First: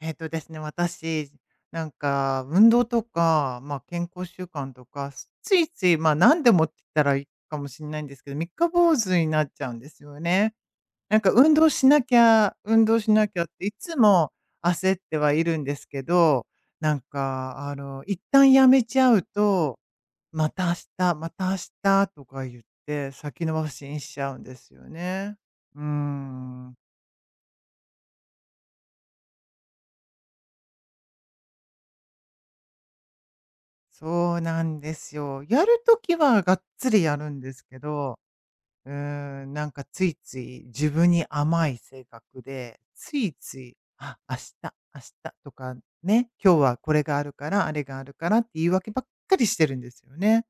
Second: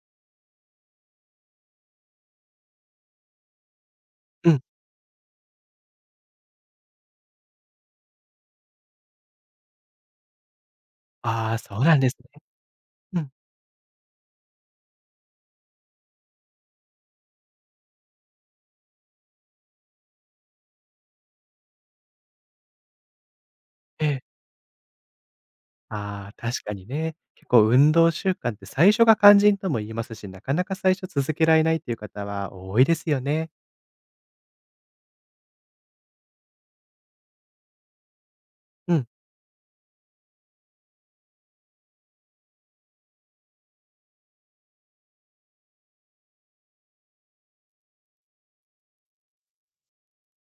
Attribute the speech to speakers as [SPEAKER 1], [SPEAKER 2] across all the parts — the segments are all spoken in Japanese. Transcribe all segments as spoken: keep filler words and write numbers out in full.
[SPEAKER 1] えっとですね、私、なんか運動とか、まあ、健康習
[SPEAKER 2] うん。
[SPEAKER 1] 慣とか、すついつい、まあ、何でもって言ったらいいかもしれないんですけど、三日坊主になっちゃうんですよね。なんか
[SPEAKER 2] あ
[SPEAKER 1] 運
[SPEAKER 2] あ、
[SPEAKER 1] 動
[SPEAKER 2] そう
[SPEAKER 1] し
[SPEAKER 2] なん
[SPEAKER 1] な
[SPEAKER 2] で
[SPEAKER 1] き
[SPEAKER 2] すね。
[SPEAKER 1] ゃ、運動し
[SPEAKER 2] う
[SPEAKER 1] な
[SPEAKER 2] ん。
[SPEAKER 1] きゃっていつも焦ってはいるんですけど、なんか、あの、一旦やめちゃうと、また明日、また明日とか言って先延ばしに
[SPEAKER 2] え
[SPEAKER 1] しち
[SPEAKER 2] え。
[SPEAKER 1] ゃうんですよね。うー
[SPEAKER 2] ああ、確か
[SPEAKER 1] ん。
[SPEAKER 2] にね。結構運動習慣って最初が肝心とも言いますし、なかなか最初続けられないっていう方は多いですよね。
[SPEAKER 1] そうなんですよ。やるときはがっつりやるんですけど、う
[SPEAKER 2] うん、
[SPEAKER 1] ーん、なんかついつい自分に甘い性格で、ついつい、あ、明日、明日とかね、今日はこれがあるから、あれがあるからって言い訳ばっかりしてるんですよね。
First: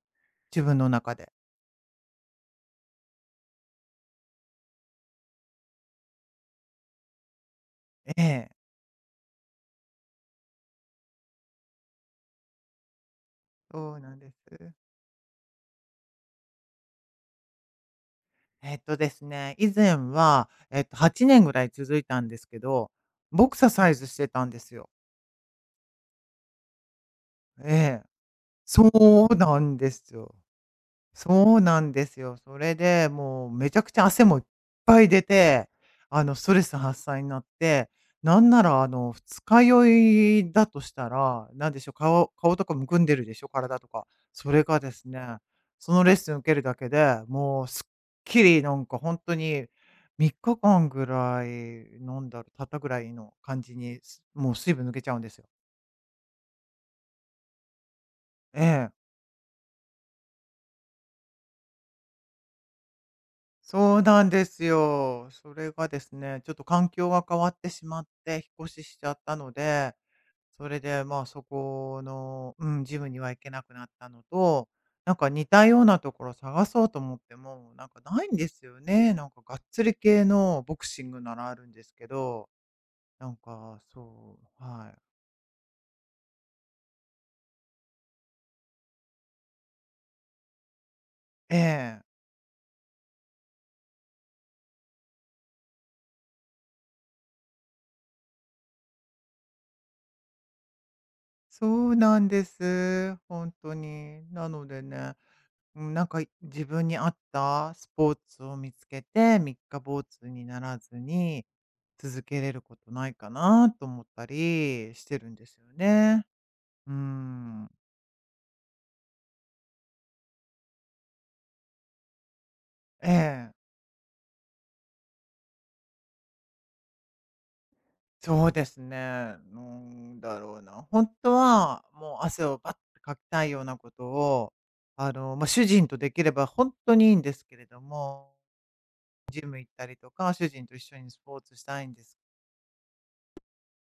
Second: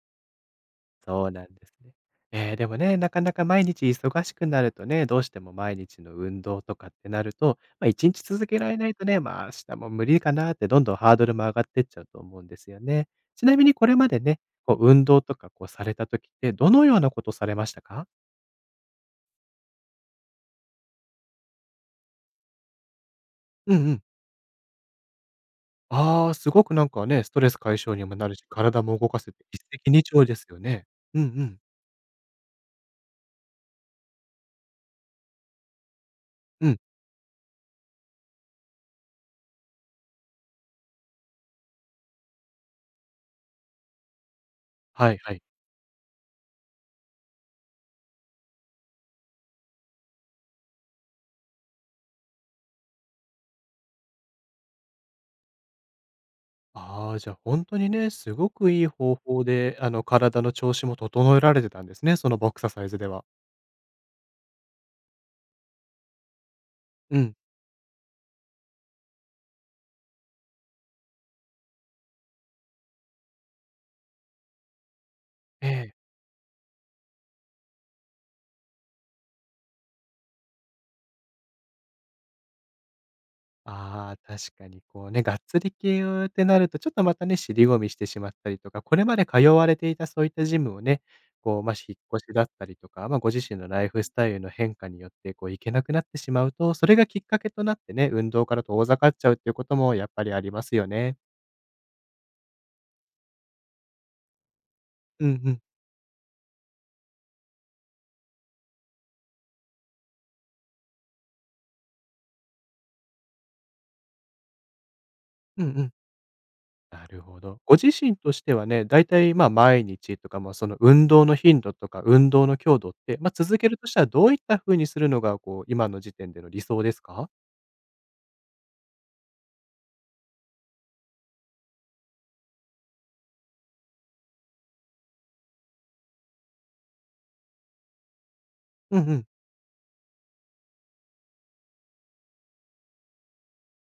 [SPEAKER 1] 自分の中
[SPEAKER 2] そ
[SPEAKER 1] で。
[SPEAKER 2] うなんですね。えーでもね、なかなか毎日忙しくなるとね、どうしても毎日の運動とかってなると、ま、あ、一
[SPEAKER 1] え
[SPEAKER 2] 日続
[SPEAKER 1] え、
[SPEAKER 2] けられないとね、まあ、明日も無理かなってどんどんハードルも上がってっちゃうと思うんですよね。ちなみにこ
[SPEAKER 1] そ
[SPEAKER 2] れ
[SPEAKER 1] う
[SPEAKER 2] ま
[SPEAKER 1] なん
[SPEAKER 2] で
[SPEAKER 1] で
[SPEAKER 2] ね、
[SPEAKER 1] す。
[SPEAKER 2] こう運動とかこうされた時って、どのようなことされましたか？
[SPEAKER 1] えっとですね、以前は、えっと、はちねんぐらい続いたんですけど、ボクサ
[SPEAKER 2] うん
[SPEAKER 1] サ
[SPEAKER 2] う
[SPEAKER 1] イ
[SPEAKER 2] ん。
[SPEAKER 1] ズしてたんですよ。
[SPEAKER 2] ああ、すごくなんかね、ストレス解消
[SPEAKER 1] ええ、
[SPEAKER 2] にもなるし、体
[SPEAKER 1] そ
[SPEAKER 2] も動かせ
[SPEAKER 1] う
[SPEAKER 2] て
[SPEAKER 1] な
[SPEAKER 2] 一
[SPEAKER 1] ん
[SPEAKER 2] 石
[SPEAKER 1] で
[SPEAKER 2] 二
[SPEAKER 1] す
[SPEAKER 2] 鳥で
[SPEAKER 1] よ。
[SPEAKER 2] すよね。うんう
[SPEAKER 1] そ
[SPEAKER 2] ん。
[SPEAKER 1] うなんですよ。それで、もうめちゃくちゃ汗もいっぱい出て、あの、ストレ
[SPEAKER 2] う
[SPEAKER 1] ス
[SPEAKER 2] ん。
[SPEAKER 1] 発散になって、なんなら、あの、二日酔いだとしたら、なんでしょう、顔顔とかむくんでるでしょ、体とか。それがです
[SPEAKER 2] はいは
[SPEAKER 1] ね、
[SPEAKER 2] い。
[SPEAKER 1] そのレッスン受けるだけで、もうすっきりなんか本当にみっかかんぐらい、飲んだろう、たったぐらいの感じに、すもう水分抜けちゃうんですよ。
[SPEAKER 2] ああ、じゃあ本当にね、すご
[SPEAKER 1] え
[SPEAKER 2] くいい
[SPEAKER 1] え。
[SPEAKER 2] 方法で、あの、体の調子も整えられてたんですね、そのボクササイズでは。
[SPEAKER 1] そうなんですよ。それがですね、ちょっと環境
[SPEAKER 2] う
[SPEAKER 1] が変
[SPEAKER 2] ん。
[SPEAKER 1] わってしまって、引っ越ししちゃったので、それで、まあ、そこの、うん、ジムには行けなくなったのと、なんか似た
[SPEAKER 2] え
[SPEAKER 1] ような
[SPEAKER 2] え。
[SPEAKER 1] ところ探そうと思っても、なんかないんですよね。なんかがっつり系のボクシングならあるんですけど、なんか、
[SPEAKER 2] ああ、
[SPEAKER 1] そ
[SPEAKER 2] 確
[SPEAKER 1] う、
[SPEAKER 2] かに
[SPEAKER 1] はい。
[SPEAKER 2] こうね、がっつり系をってなると、ちょっとまたね、尻込みしてしまったりとか、これまで通われていたそういったジムをね、こう、まあ、引っ
[SPEAKER 1] ええ、
[SPEAKER 2] 越しだったりとか、まあ、ご自身のライフスタイルの変化によって、こう、行けなくなってしまうと、それがきっかけとなってね、運動から遠ざかっちゃうっていうこともやっぱりありますよね。
[SPEAKER 1] そうなんです。本当に。なのでね、
[SPEAKER 2] うんうん。
[SPEAKER 1] うん、なんか、い自分に合ったスポーツを見つけて、三日坊主にならずに、続けれることないかなと思ったりしてるんです
[SPEAKER 2] うん
[SPEAKER 1] よ
[SPEAKER 2] うん。
[SPEAKER 1] ね。う
[SPEAKER 2] なるほど。
[SPEAKER 1] ん。
[SPEAKER 2] ご自身としてはね、だいたい、ま、毎日とか、まあ、その運動の頻度とか、運動の強度っ
[SPEAKER 1] え
[SPEAKER 2] て、まあ、
[SPEAKER 1] え。
[SPEAKER 2] 続けるとしたらどういった風にするのが、こう、今の時点での理想ですか？
[SPEAKER 1] そうですね。なんだろうな、本当は、もう汗をバッてかきたいようなことを、あの、まあ、主人とできれば本当にいいんですけれども、
[SPEAKER 2] うんうん。
[SPEAKER 1] ジム行ったりとか、主人と一緒にスポーツしたいんです。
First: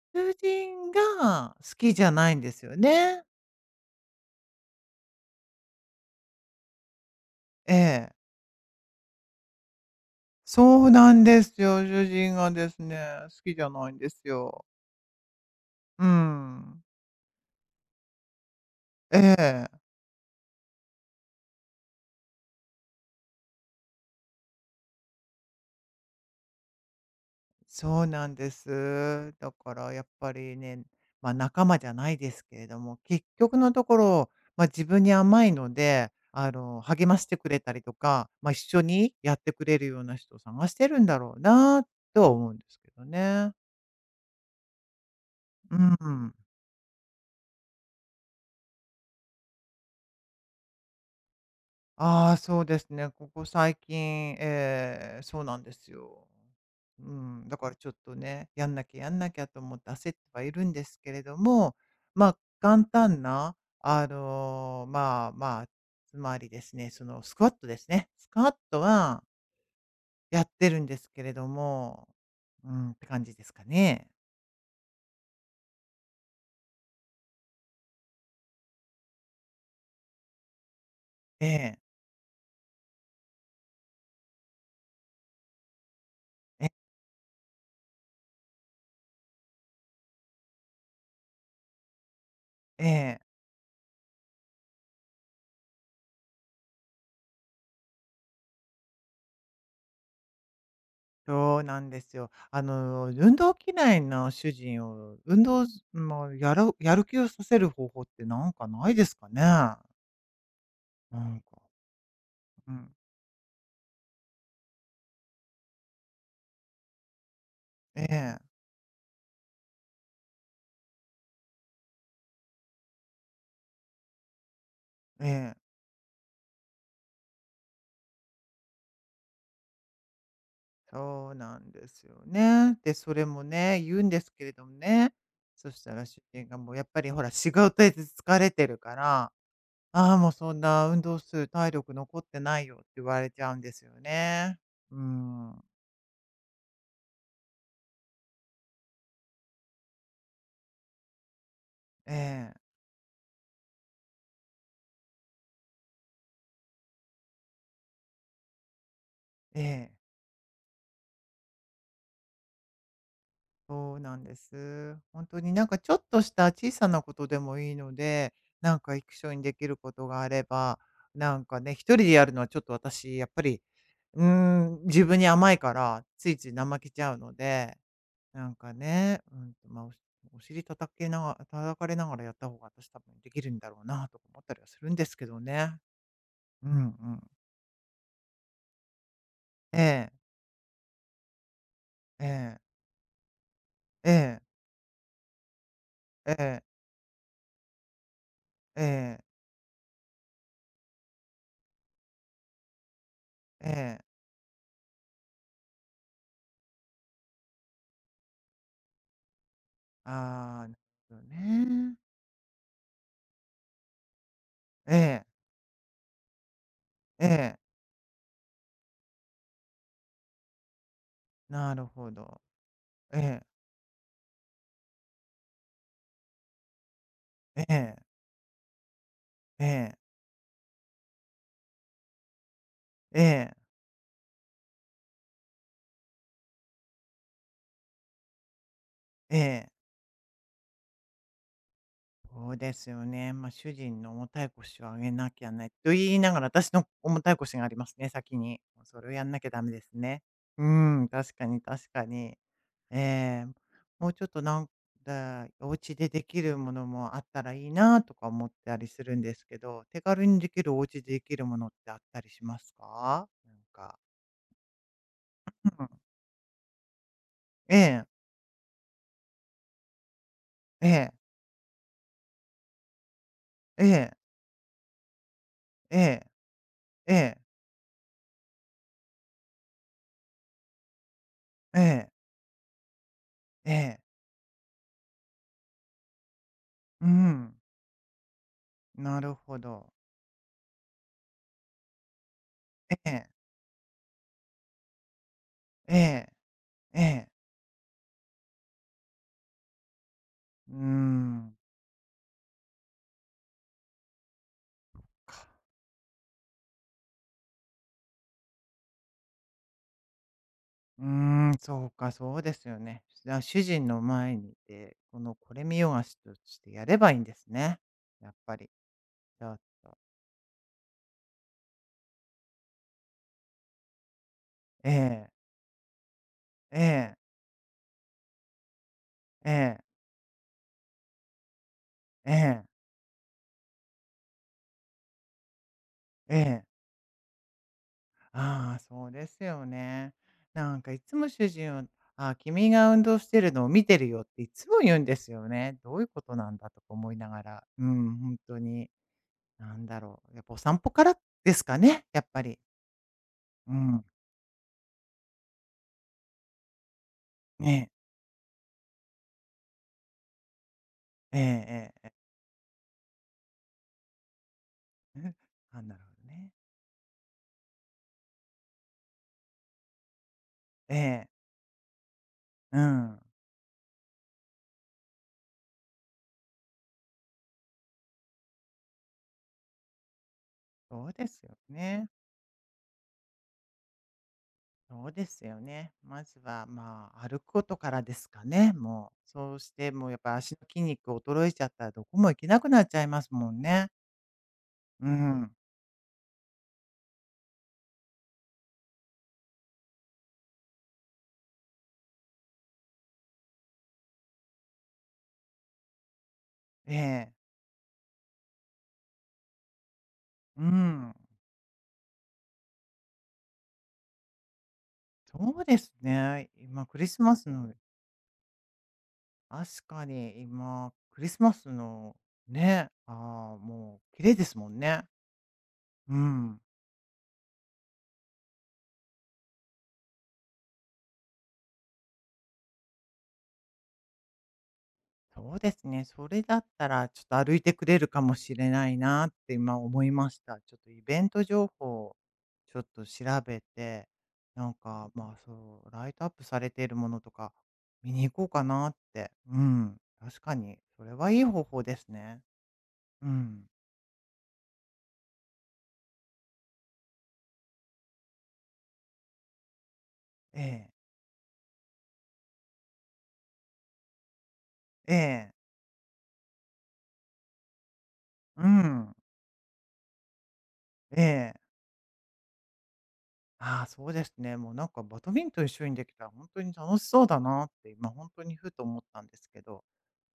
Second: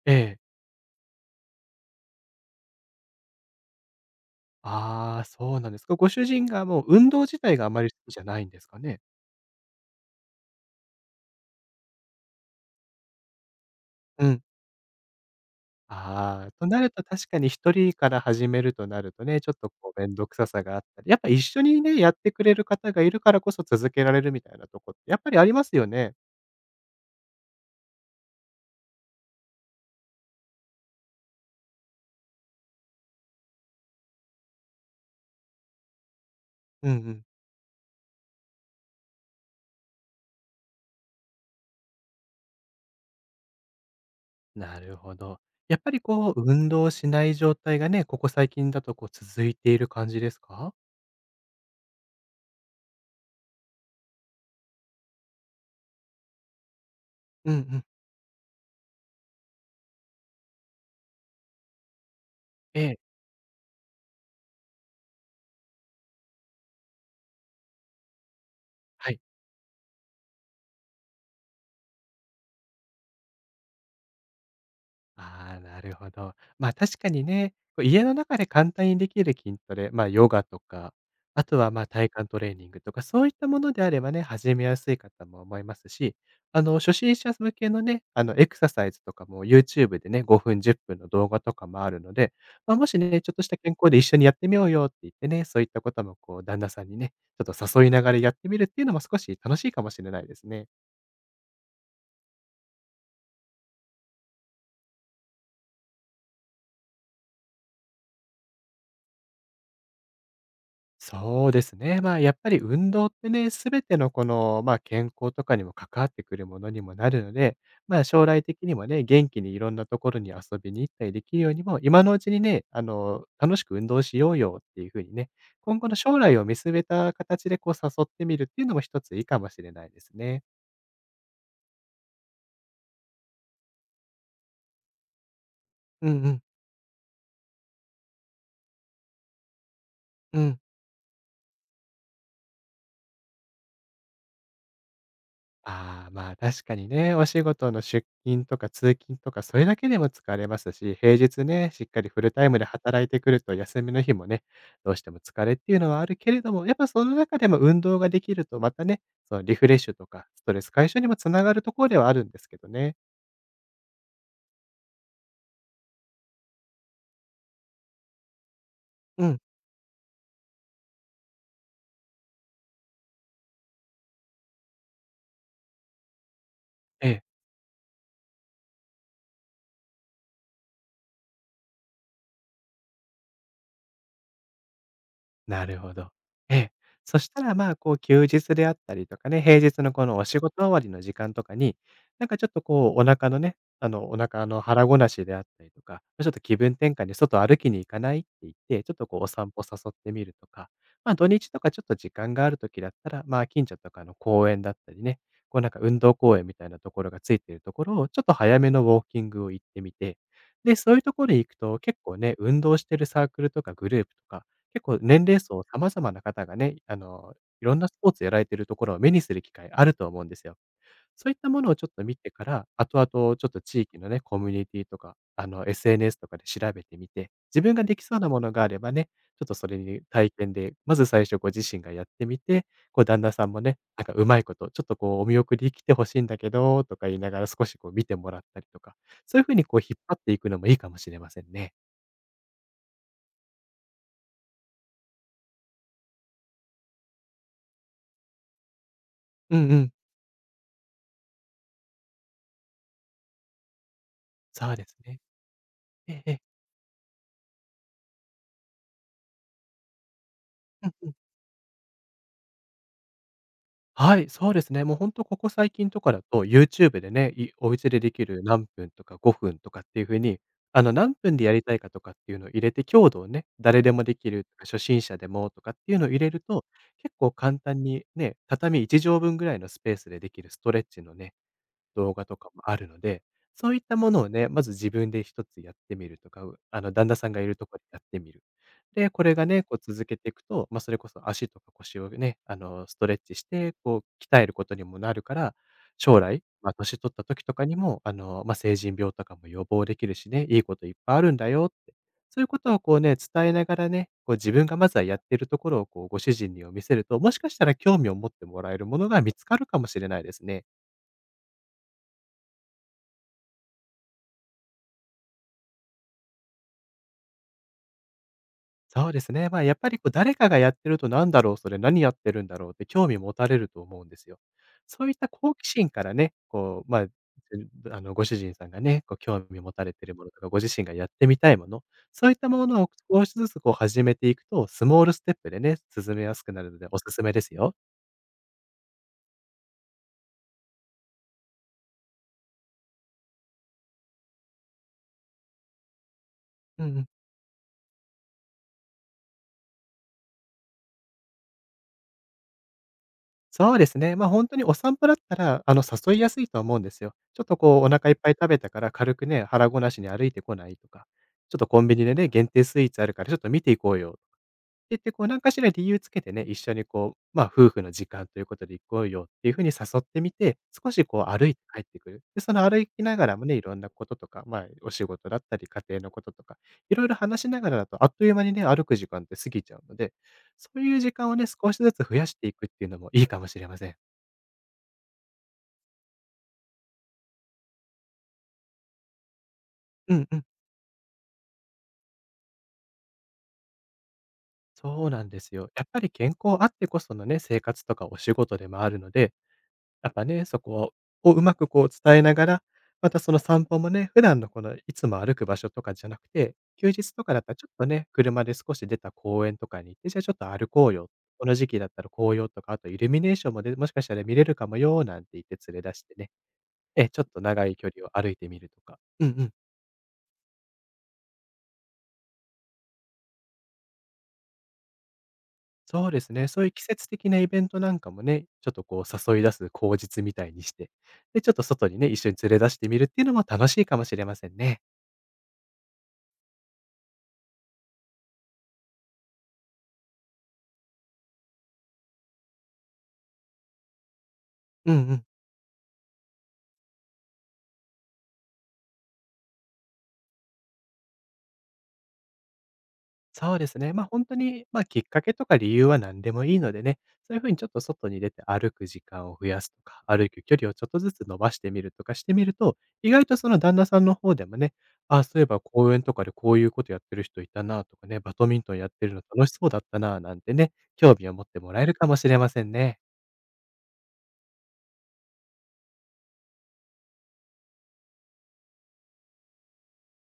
[SPEAKER 2] え
[SPEAKER 1] 主
[SPEAKER 2] え。
[SPEAKER 1] 人が好きじゃないんですよね。
[SPEAKER 2] ああ、そうなんですか。ご主人がもう運動自体があ
[SPEAKER 1] え
[SPEAKER 2] まり好き
[SPEAKER 1] え。
[SPEAKER 2] じゃないんですかね？
[SPEAKER 1] そうなんですよ。主人がですね、好きじゃないんです
[SPEAKER 2] うん。
[SPEAKER 1] よ。う
[SPEAKER 2] ああ、とな
[SPEAKER 1] ん。
[SPEAKER 2] ると確かに一人から始めるとなる
[SPEAKER 1] え
[SPEAKER 2] とね、ちょっと
[SPEAKER 1] え。
[SPEAKER 2] こう面倒くささがあったり、やっぱ一緒にね、やってくれる方がいるからこそ続けられるみたいなとこってやっぱりありますよね？
[SPEAKER 1] そうなんです。だからやっぱりね、ま、仲間じゃないですけれども、結局のところ、ま、自分に甘いので、あの、
[SPEAKER 2] うんう
[SPEAKER 1] 励ま
[SPEAKER 2] ん。
[SPEAKER 1] してくれたりとか、ま、一緒にやってくれるような人を探してるんだろうなとは思うんですけどね。
[SPEAKER 2] なるほど。
[SPEAKER 1] う
[SPEAKER 2] やっぱりこ
[SPEAKER 1] ん。
[SPEAKER 2] う運動しない状態がね、ここ最近だとこう続いている感じですか？
[SPEAKER 1] ああ、そうですね。ここ最近、ええ、そうなんですよ。うん、
[SPEAKER 2] うん
[SPEAKER 1] だ
[SPEAKER 2] う
[SPEAKER 1] から
[SPEAKER 2] ん。
[SPEAKER 1] ちょっとね、やんなきゃやんなきゃと思って焦ってはいるんですけれども、ま、あ
[SPEAKER 2] え
[SPEAKER 1] 簡
[SPEAKER 2] え。
[SPEAKER 1] 単な、あの、まあまあ、つまりですね、そのスクワットですね。スクワット
[SPEAKER 2] はい。
[SPEAKER 1] はやってるんですけれども、うん、って感じですかね。
[SPEAKER 2] ああ、なるほど。ま、確かにね、こう家の中で簡単にできる筋トレ、ま、ヨガとか、あ
[SPEAKER 1] え
[SPEAKER 2] とは、
[SPEAKER 1] え、
[SPEAKER 2] ま、体幹トレーニングとか、そういったものであればね、始めやすいかとも思いますし、あ
[SPEAKER 1] え、
[SPEAKER 2] の、初心者向けのね、あの、エクササイズとかも YouTube でね、ごふん、じゅっぷんの動画とかもあるので、まあ、
[SPEAKER 1] え
[SPEAKER 2] もしね、
[SPEAKER 1] え。
[SPEAKER 2] ちょっとした健康で一緒にやってみようよって言ってね、そういったこともこう旦那さんにね、ちょっと誘いながらやってみるっていうのも少し楽しいかもしれないですね。
[SPEAKER 1] そうなんですよ。あの、運動嫌いな主人を、運動ずもうやるやる気をさせる方法ってなんかないですかね？なん
[SPEAKER 2] そう
[SPEAKER 1] か、
[SPEAKER 2] ですね。まあ、やっぱり
[SPEAKER 1] う
[SPEAKER 2] 運
[SPEAKER 1] ん。
[SPEAKER 2] 動ってね、すべてのこの、まあ、健康とかにも関わってくるものにもなるので、まあ、
[SPEAKER 1] え
[SPEAKER 2] 将
[SPEAKER 1] え、
[SPEAKER 2] 来的にもね、元気にいろんなところに遊びに行ったりできるようにも、今のうちにね、あの、楽しく運動しようよっていうふうに
[SPEAKER 1] え
[SPEAKER 2] ね、
[SPEAKER 1] え、
[SPEAKER 2] 今後の将来を見据えた形でこう誘ってみるっていうのも一ついいかもしれないですね。
[SPEAKER 1] そうなんですよね。で、それもね、言うんですけれどもね、そしたら
[SPEAKER 2] う
[SPEAKER 1] 主
[SPEAKER 2] んうん。
[SPEAKER 1] 人がもうやっぱりほら、仕事で疲れてるから、「ああ、もう
[SPEAKER 2] う
[SPEAKER 1] そ
[SPEAKER 2] ん。
[SPEAKER 1] んな運動する体力残ってないよ」って言われちゃうんですよね。うん。
[SPEAKER 2] ああ、まあ、確かにね、お仕事の出勤とか通勤とか、それだけでも疲れますし、平日ね、しっかり
[SPEAKER 1] え
[SPEAKER 2] フルタイム
[SPEAKER 1] え、
[SPEAKER 2] で働いてくると、休みの日もね、どうしても疲れっていうのはあるけれども、やっぱその中でも運動ができると、またね、そのリ
[SPEAKER 1] え
[SPEAKER 2] フレッシ
[SPEAKER 1] え。
[SPEAKER 2] ュとか、ストレス解消にもつながるところではあるんですけどね。
[SPEAKER 1] そうなんです。本当になんかちょっとした小さなことでもいいので、なんか一
[SPEAKER 2] う
[SPEAKER 1] 緒
[SPEAKER 2] ん。
[SPEAKER 1] にできることがあれば、なんかね、一人でやるのはちょっと私やっぱり、うーん、自分に甘いから、ついつい怠けち
[SPEAKER 2] え
[SPEAKER 1] ゃう
[SPEAKER 2] え。
[SPEAKER 1] ので、なんかね、うん、まあ、おお尻叩けなが叩かれながらやった方が私多分できるんだろうなとか思ったりはするんですけど
[SPEAKER 2] な
[SPEAKER 1] ね。
[SPEAKER 2] るほど。え
[SPEAKER 1] う
[SPEAKER 2] え。
[SPEAKER 1] んう
[SPEAKER 2] そ
[SPEAKER 1] ん。
[SPEAKER 2] したら、まあ、こう、休日であったりとかね、平
[SPEAKER 1] え
[SPEAKER 2] 日のこ
[SPEAKER 1] え、
[SPEAKER 2] のお仕事終わりの時間とかに、
[SPEAKER 1] え
[SPEAKER 2] なんかちょっ
[SPEAKER 1] え、
[SPEAKER 2] とこう、お腹のね、あの、
[SPEAKER 1] え
[SPEAKER 2] お
[SPEAKER 1] え、
[SPEAKER 2] 腹の腹ごなしであったりとか、まちょ
[SPEAKER 1] え
[SPEAKER 2] っと気
[SPEAKER 1] え、
[SPEAKER 2] 分転換に外歩きに行かない？って言っ
[SPEAKER 1] え
[SPEAKER 2] て、ちょっとこ
[SPEAKER 1] え、
[SPEAKER 2] うお散歩誘ってみるとか、まあ、土日とかちょっと時間がある時だったら、まあ、近
[SPEAKER 1] え
[SPEAKER 2] 所と
[SPEAKER 1] え。
[SPEAKER 2] かの公園だったりね、こうなんか運動公園みたいなところがついているところを、ちょっと早めのウォーキングを行ってみて、
[SPEAKER 1] ああ、なる
[SPEAKER 2] で、そういうと
[SPEAKER 1] ほど
[SPEAKER 2] ころに行くと、
[SPEAKER 1] ね。
[SPEAKER 2] 結構ね、運動してるサークルとかグループとか結
[SPEAKER 1] え
[SPEAKER 2] 構年
[SPEAKER 1] え。
[SPEAKER 2] 齢層様々な方がね、あ
[SPEAKER 1] え
[SPEAKER 2] の、
[SPEAKER 1] え、
[SPEAKER 2] いろんなスポーツやられてるところを目にする機会あると思うんですよ。そういったもの
[SPEAKER 1] な
[SPEAKER 2] を
[SPEAKER 1] る
[SPEAKER 2] ちょっと
[SPEAKER 1] ほ
[SPEAKER 2] 見て
[SPEAKER 1] ど。
[SPEAKER 2] から、後々
[SPEAKER 1] え
[SPEAKER 2] ち
[SPEAKER 1] え、
[SPEAKER 2] ょっと地域のね、コミュニティとか、あの、エスエヌエス とかで調べてみて、自
[SPEAKER 1] え
[SPEAKER 2] 分がで
[SPEAKER 1] え、
[SPEAKER 2] きそうなものがあればね、ちょっとそ
[SPEAKER 1] え
[SPEAKER 2] れ
[SPEAKER 1] え、
[SPEAKER 2] に体験で、まず最初ご自身がやってみて、こう旦
[SPEAKER 1] え
[SPEAKER 2] 那さん
[SPEAKER 1] え、
[SPEAKER 2] もね、なんかうまいこと、ちょっとこうお見送り来てほしいんだけど、とか言いながら少しこう見てもらったりとか、
[SPEAKER 1] え
[SPEAKER 2] そういう風に
[SPEAKER 1] え。
[SPEAKER 2] こう引っ張っていくのもいいかもしれませんね。
[SPEAKER 1] そうですよね。まあ、主人の重たい腰を上げなきゃねと言いながら、私の重たい腰がありますね、先に。それをやんなきゃ
[SPEAKER 2] う
[SPEAKER 1] ダメ
[SPEAKER 2] んう
[SPEAKER 1] です
[SPEAKER 2] ん、
[SPEAKER 1] ね。うん、確かに確かに。ええ、もうちょっとなん
[SPEAKER 2] そうですね。
[SPEAKER 1] だ、お家で
[SPEAKER 2] え
[SPEAKER 1] で
[SPEAKER 2] ええ
[SPEAKER 1] き
[SPEAKER 2] え。
[SPEAKER 1] るものもあったらいいなとか思ったりするんですけど、手軽にできるお
[SPEAKER 2] う
[SPEAKER 1] 家
[SPEAKER 2] んう
[SPEAKER 1] で
[SPEAKER 2] ん。
[SPEAKER 1] できるものってあったりしますか？なんか。
[SPEAKER 2] はい、そうですね。もう本当ここ最
[SPEAKER 1] うん、
[SPEAKER 2] 近とかだと、YouTube でね、いお
[SPEAKER 1] え
[SPEAKER 2] 家で
[SPEAKER 1] え、
[SPEAKER 2] できる何分とかごふんとかっていう風に、あ
[SPEAKER 1] え
[SPEAKER 2] の、
[SPEAKER 1] え、
[SPEAKER 2] 何分でやりたいかとかっていうのを入れて、強度をね、誰
[SPEAKER 1] え
[SPEAKER 2] でも
[SPEAKER 1] え、
[SPEAKER 2] できるとか、初心者でもとかってい
[SPEAKER 1] え
[SPEAKER 2] うのを入
[SPEAKER 1] え。
[SPEAKER 2] れると、
[SPEAKER 1] え
[SPEAKER 2] 結構
[SPEAKER 1] え、
[SPEAKER 2] 簡単にね、畳いち畳分ぐらいのスペースでできるストレッチのね、
[SPEAKER 1] ええ、
[SPEAKER 2] 動画とかもあるので、そ
[SPEAKER 1] え
[SPEAKER 2] ういった
[SPEAKER 1] え、
[SPEAKER 2] ものをね、まず自分で一つやってみるとか、うあの、
[SPEAKER 1] う
[SPEAKER 2] 旦那さんがい
[SPEAKER 1] ん、
[SPEAKER 2] るところでやってみる。で、
[SPEAKER 1] な
[SPEAKER 2] こ
[SPEAKER 1] る
[SPEAKER 2] れが
[SPEAKER 1] ほ
[SPEAKER 2] ね、こう
[SPEAKER 1] ど。
[SPEAKER 2] 続けていくと、まあ、それこそ足とか腰をね、あの、スト
[SPEAKER 1] え
[SPEAKER 2] レッ
[SPEAKER 1] え、
[SPEAKER 2] チして、こう鍛えることにもなるから、
[SPEAKER 1] え
[SPEAKER 2] 将
[SPEAKER 1] え、
[SPEAKER 2] 来、まあ、年
[SPEAKER 1] え
[SPEAKER 2] 取った
[SPEAKER 1] え、
[SPEAKER 2] 時とかにも、あの、まあ、成人病とかも予防できるしね、いい
[SPEAKER 1] う
[SPEAKER 2] こ
[SPEAKER 1] ー
[SPEAKER 2] といっぱいあるんだ
[SPEAKER 1] ん。
[SPEAKER 2] よって。そういうことをこうね、伝えながらね、こう自分がまずはやってるところをこうご主人にを見せると、もしかしたら興味を持ってもらえるものが見つかるかもしれないですね。
[SPEAKER 1] うーん、そうか、そうですよね。じゃあ主人の前にいて、このこれ見よがしとしてやればいいんですね。やっぱり。
[SPEAKER 2] そうです
[SPEAKER 1] ち
[SPEAKER 2] ね。
[SPEAKER 1] ょ
[SPEAKER 2] ま
[SPEAKER 1] っ
[SPEAKER 2] あ、やっぱ
[SPEAKER 1] と。
[SPEAKER 2] りこう誰かがやってるとなんだろう、それ何やってるんだろうって興味持たれると思うんですよ。
[SPEAKER 1] え
[SPEAKER 2] そういった
[SPEAKER 1] え、
[SPEAKER 2] 好奇心からね、
[SPEAKER 1] え
[SPEAKER 2] こう、まあ、
[SPEAKER 1] え、
[SPEAKER 2] あの、ご主人さんがね、こう興
[SPEAKER 1] え
[SPEAKER 2] 味持
[SPEAKER 1] え、
[SPEAKER 2] たれてるものとか、ご自身がやってみたいもの、そう
[SPEAKER 1] え
[SPEAKER 2] いった
[SPEAKER 1] え、
[SPEAKER 2] ものを少しずつこう始めていくと、スモールステップでね、進めや
[SPEAKER 1] え
[SPEAKER 2] すくな
[SPEAKER 1] え。
[SPEAKER 2] るのでおすすめですよ。
[SPEAKER 1] ああ、そうですよね。なんかいつも主人は、あ、君が運動してるのを見てるよっていつも言うんですよね。どういうことなんだと
[SPEAKER 2] う
[SPEAKER 1] か
[SPEAKER 2] んうん。
[SPEAKER 1] 思いながら。うん、本当に。なんだろう、やっぱお散歩からですかね、やっぱり。う
[SPEAKER 2] そうです
[SPEAKER 1] ん。
[SPEAKER 2] ね。ま、あ本当にお散歩だったら、あの、誘いやすいとは思うんですよ。ちょっと
[SPEAKER 1] ね
[SPEAKER 2] こう、お
[SPEAKER 1] え。
[SPEAKER 2] 腹いっぱい食べたから、軽くね、腹ごなしに歩いてこない？とか、
[SPEAKER 1] ええ
[SPEAKER 2] ちょっとコン
[SPEAKER 1] え
[SPEAKER 2] ビニ
[SPEAKER 1] ええ
[SPEAKER 2] でね、限定スイーツあるからちょっと見ていこうよ言って、
[SPEAKER 1] え。
[SPEAKER 2] こう 何かしら
[SPEAKER 1] あ、
[SPEAKER 2] 理
[SPEAKER 1] な
[SPEAKER 2] 由
[SPEAKER 1] る
[SPEAKER 2] つ
[SPEAKER 1] ほ
[SPEAKER 2] け
[SPEAKER 1] ど
[SPEAKER 2] てね、
[SPEAKER 1] ね。
[SPEAKER 2] 一緒にこう、まあ、夫婦の時間ということで行こうよっていう風に誘ってみて、少
[SPEAKER 1] え
[SPEAKER 2] しこ
[SPEAKER 1] え。
[SPEAKER 2] う歩いて帰ってくる。で、その
[SPEAKER 1] う
[SPEAKER 2] 歩きな
[SPEAKER 1] ん。
[SPEAKER 2] がらもね、いろんなこととか、まあ、お仕事だったり、家庭のこととか、いろいろ話しながらだと、あっという間にね、歩く時間って過ぎちゃうので、そういう
[SPEAKER 1] そう
[SPEAKER 2] 時
[SPEAKER 1] で
[SPEAKER 2] 間を
[SPEAKER 1] す
[SPEAKER 2] ね、
[SPEAKER 1] よ
[SPEAKER 2] 少しずつ
[SPEAKER 1] ね。
[SPEAKER 2] 増やしていくっていうのもいいかもしれません。
[SPEAKER 1] そうですよね。まずは、まあ、歩くことからですかね、もう。そうしてもう
[SPEAKER 2] う
[SPEAKER 1] やっ
[SPEAKER 2] ん
[SPEAKER 1] ぱ
[SPEAKER 2] うん。
[SPEAKER 1] 足の筋肉衰えちゃったらどこも行けなくなっちゃいますもんね。
[SPEAKER 2] そ
[SPEAKER 1] う
[SPEAKER 2] うなんで
[SPEAKER 1] ん。
[SPEAKER 2] すよ。やっぱり健康あってこそのね、生活とかお仕事でもあるのでやっぱね、そこをうまくこう伝えながら、またその散歩もね、普段のこのいつも歩く場所とかじゃなくて、休
[SPEAKER 1] え
[SPEAKER 2] 日と
[SPEAKER 1] え。
[SPEAKER 2] かだったらちょっとね、車で少し出た公園とかに行って、じゃあちょっと
[SPEAKER 1] う
[SPEAKER 2] 歩こうよ。
[SPEAKER 1] ん。
[SPEAKER 2] この時期だったら紅葉とか、あとイルミネーションもでもしかしたら見れるかもよ、なんて言っ
[SPEAKER 1] そ
[SPEAKER 2] て
[SPEAKER 1] う
[SPEAKER 2] 連
[SPEAKER 1] で
[SPEAKER 2] れ
[SPEAKER 1] す
[SPEAKER 2] 出してね、
[SPEAKER 1] ね。今ク
[SPEAKER 2] え
[SPEAKER 1] リ
[SPEAKER 2] え、ち
[SPEAKER 1] ス
[SPEAKER 2] ょっ
[SPEAKER 1] マ
[SPEAKER 2] と
[SPEAKER 1] ス
[SPEAKER 2] 長
[SPEAKER 1] の
[SPEAKER 2] い距離を歩いてみるとか。うんうん。
[SPEAKER 1] 確かに今、クリスマスのね、ああ、もう綺麗ですもんね。
[SPEAKER 2] そう
[SPEAKER 1] う
[SPEAKER 2] ですね、
[SPEAKER 1] ん。
[SPEAKER 2] そういう季節的なイベントなんかもね、ちょっとこう誘い出す口実みたいにして、で、ちょっと外にね、一緒に連れ出してみるっていうのも楽しいかもしれませんね。
[SPEAKER 1] そうですね。それだったら、ちょっと歩いてくれるかもしれないなって今思いました。ちょっとイベント情報、ちょっと調べて、なん
[SPEAKER 2] うん
[SPEAKER 1] か、
[SPEAKER 2] うん。
[SPEAKER 1] まあ、そう、ライトアップされているものとか、見に行こうかなって。うん。確かに、それはいい方法ですね。う
[SPEAKER 2] そうで
[SPEAKER 1] ん。
[SPEAKER 2] すね。ま、あ本当に、ま、きっかけとか理由は何でもいいのでね、そういう風にちょっと外に出て歩く時間を増やすとか、歩く距
[SPEAKER 1] え
[SPEAKER 2] 離をちょっ
[SPEAKER 1] え、
[SPEAKER 2] とずつ伸ばしてみるとかしてみると、意外とその旦那さんの方でもね、
[SPEAKER 1] え
[SPEAKER 2] あ、そういえ
[SPEAKER 1] え、
[SPEAKER 2] ば公園とかでこういうことやってる人いたなとかね、バドミン
[SPEAKER 1] う
[SPEAKER 2] トンやって
[SPEAKER 1] ん、
[SPEAKER 2] るの楽しそうだったななんてね、興
[SPEAKER 1] え
[SPEAKER 2] 味を持っ
[SPEAKER 1] え。
[SPEAKER 2] てもらえるかもしれませんね。
[SPEAKER 1] ああ、そうですね。もうなんかバドミントン一緒にできたら本当に楽しそうだなって今本当にふと思ったんですけど。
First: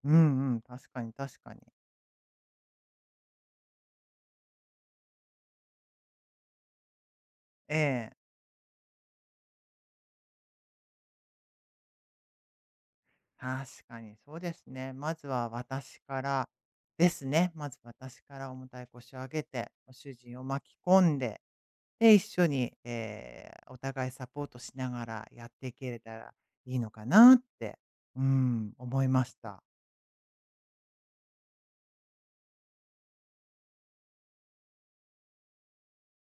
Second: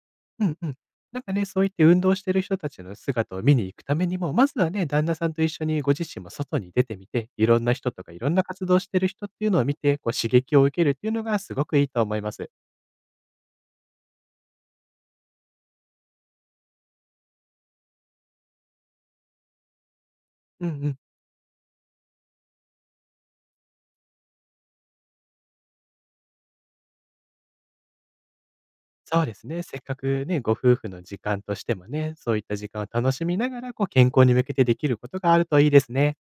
[SPEAKER 1] う
[SPEAKER 2] う
[SPEAKER 1] んう
[SPEAKER 2] ん
[SPEAKER 1] ん、
[SPEAKER 2] うん。
[SPEAKER 1] 確かに
[SPEAKER 2] なんか
[SPEAKER 1] 確
[SPEAKER 2] ね、
[SPEAKER 1] かに。
[SPEAKER 2] そういって運動してる人たちの姿を見に行くためにも、まずはね、旦那さんと一緒にご自身も外に出てみて、いろんな
[SPEAKER 1] え
[SPEAKER 2] 人とか
[SPEAKER 1] え、
[SPEAKER 2] いろんな活動してる人っていうのを見て、こう刺激を受けるっていうのがすごくいいと思います。
[SPEAKER 1] 確かにそうですね。まずは私からですね。まず私から重たい腰を上げて、主人を
[SPEAKER 2] うん
[SPEAKER 1] 巻き
[SPEAKER 2] うん。
[SPEAKER 1] 込んで、で、一緒に、えーお互いサポートしながらやっていけれたらいいのかなって、うん、思い
[SPEAKER 2] そ
[SPEAKER 1] ま
[SPEAKER 2] うで
[SPEAKER 1] し
[SPEAKER 2] すね。
[SPEAKER 1] た。
[SPEAKER 2] せっかくね、ご夫婦の時間としてもね、そういった時間を楽しみながら、こう健康に向けてできることがあるといいですね。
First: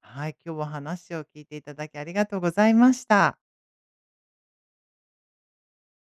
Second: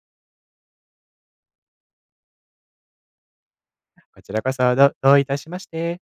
[SPEAKER 1] はい、今日は話を聞いていただきありがとうございました。
[SPEAKER 2] こちらこそどどういたしまして。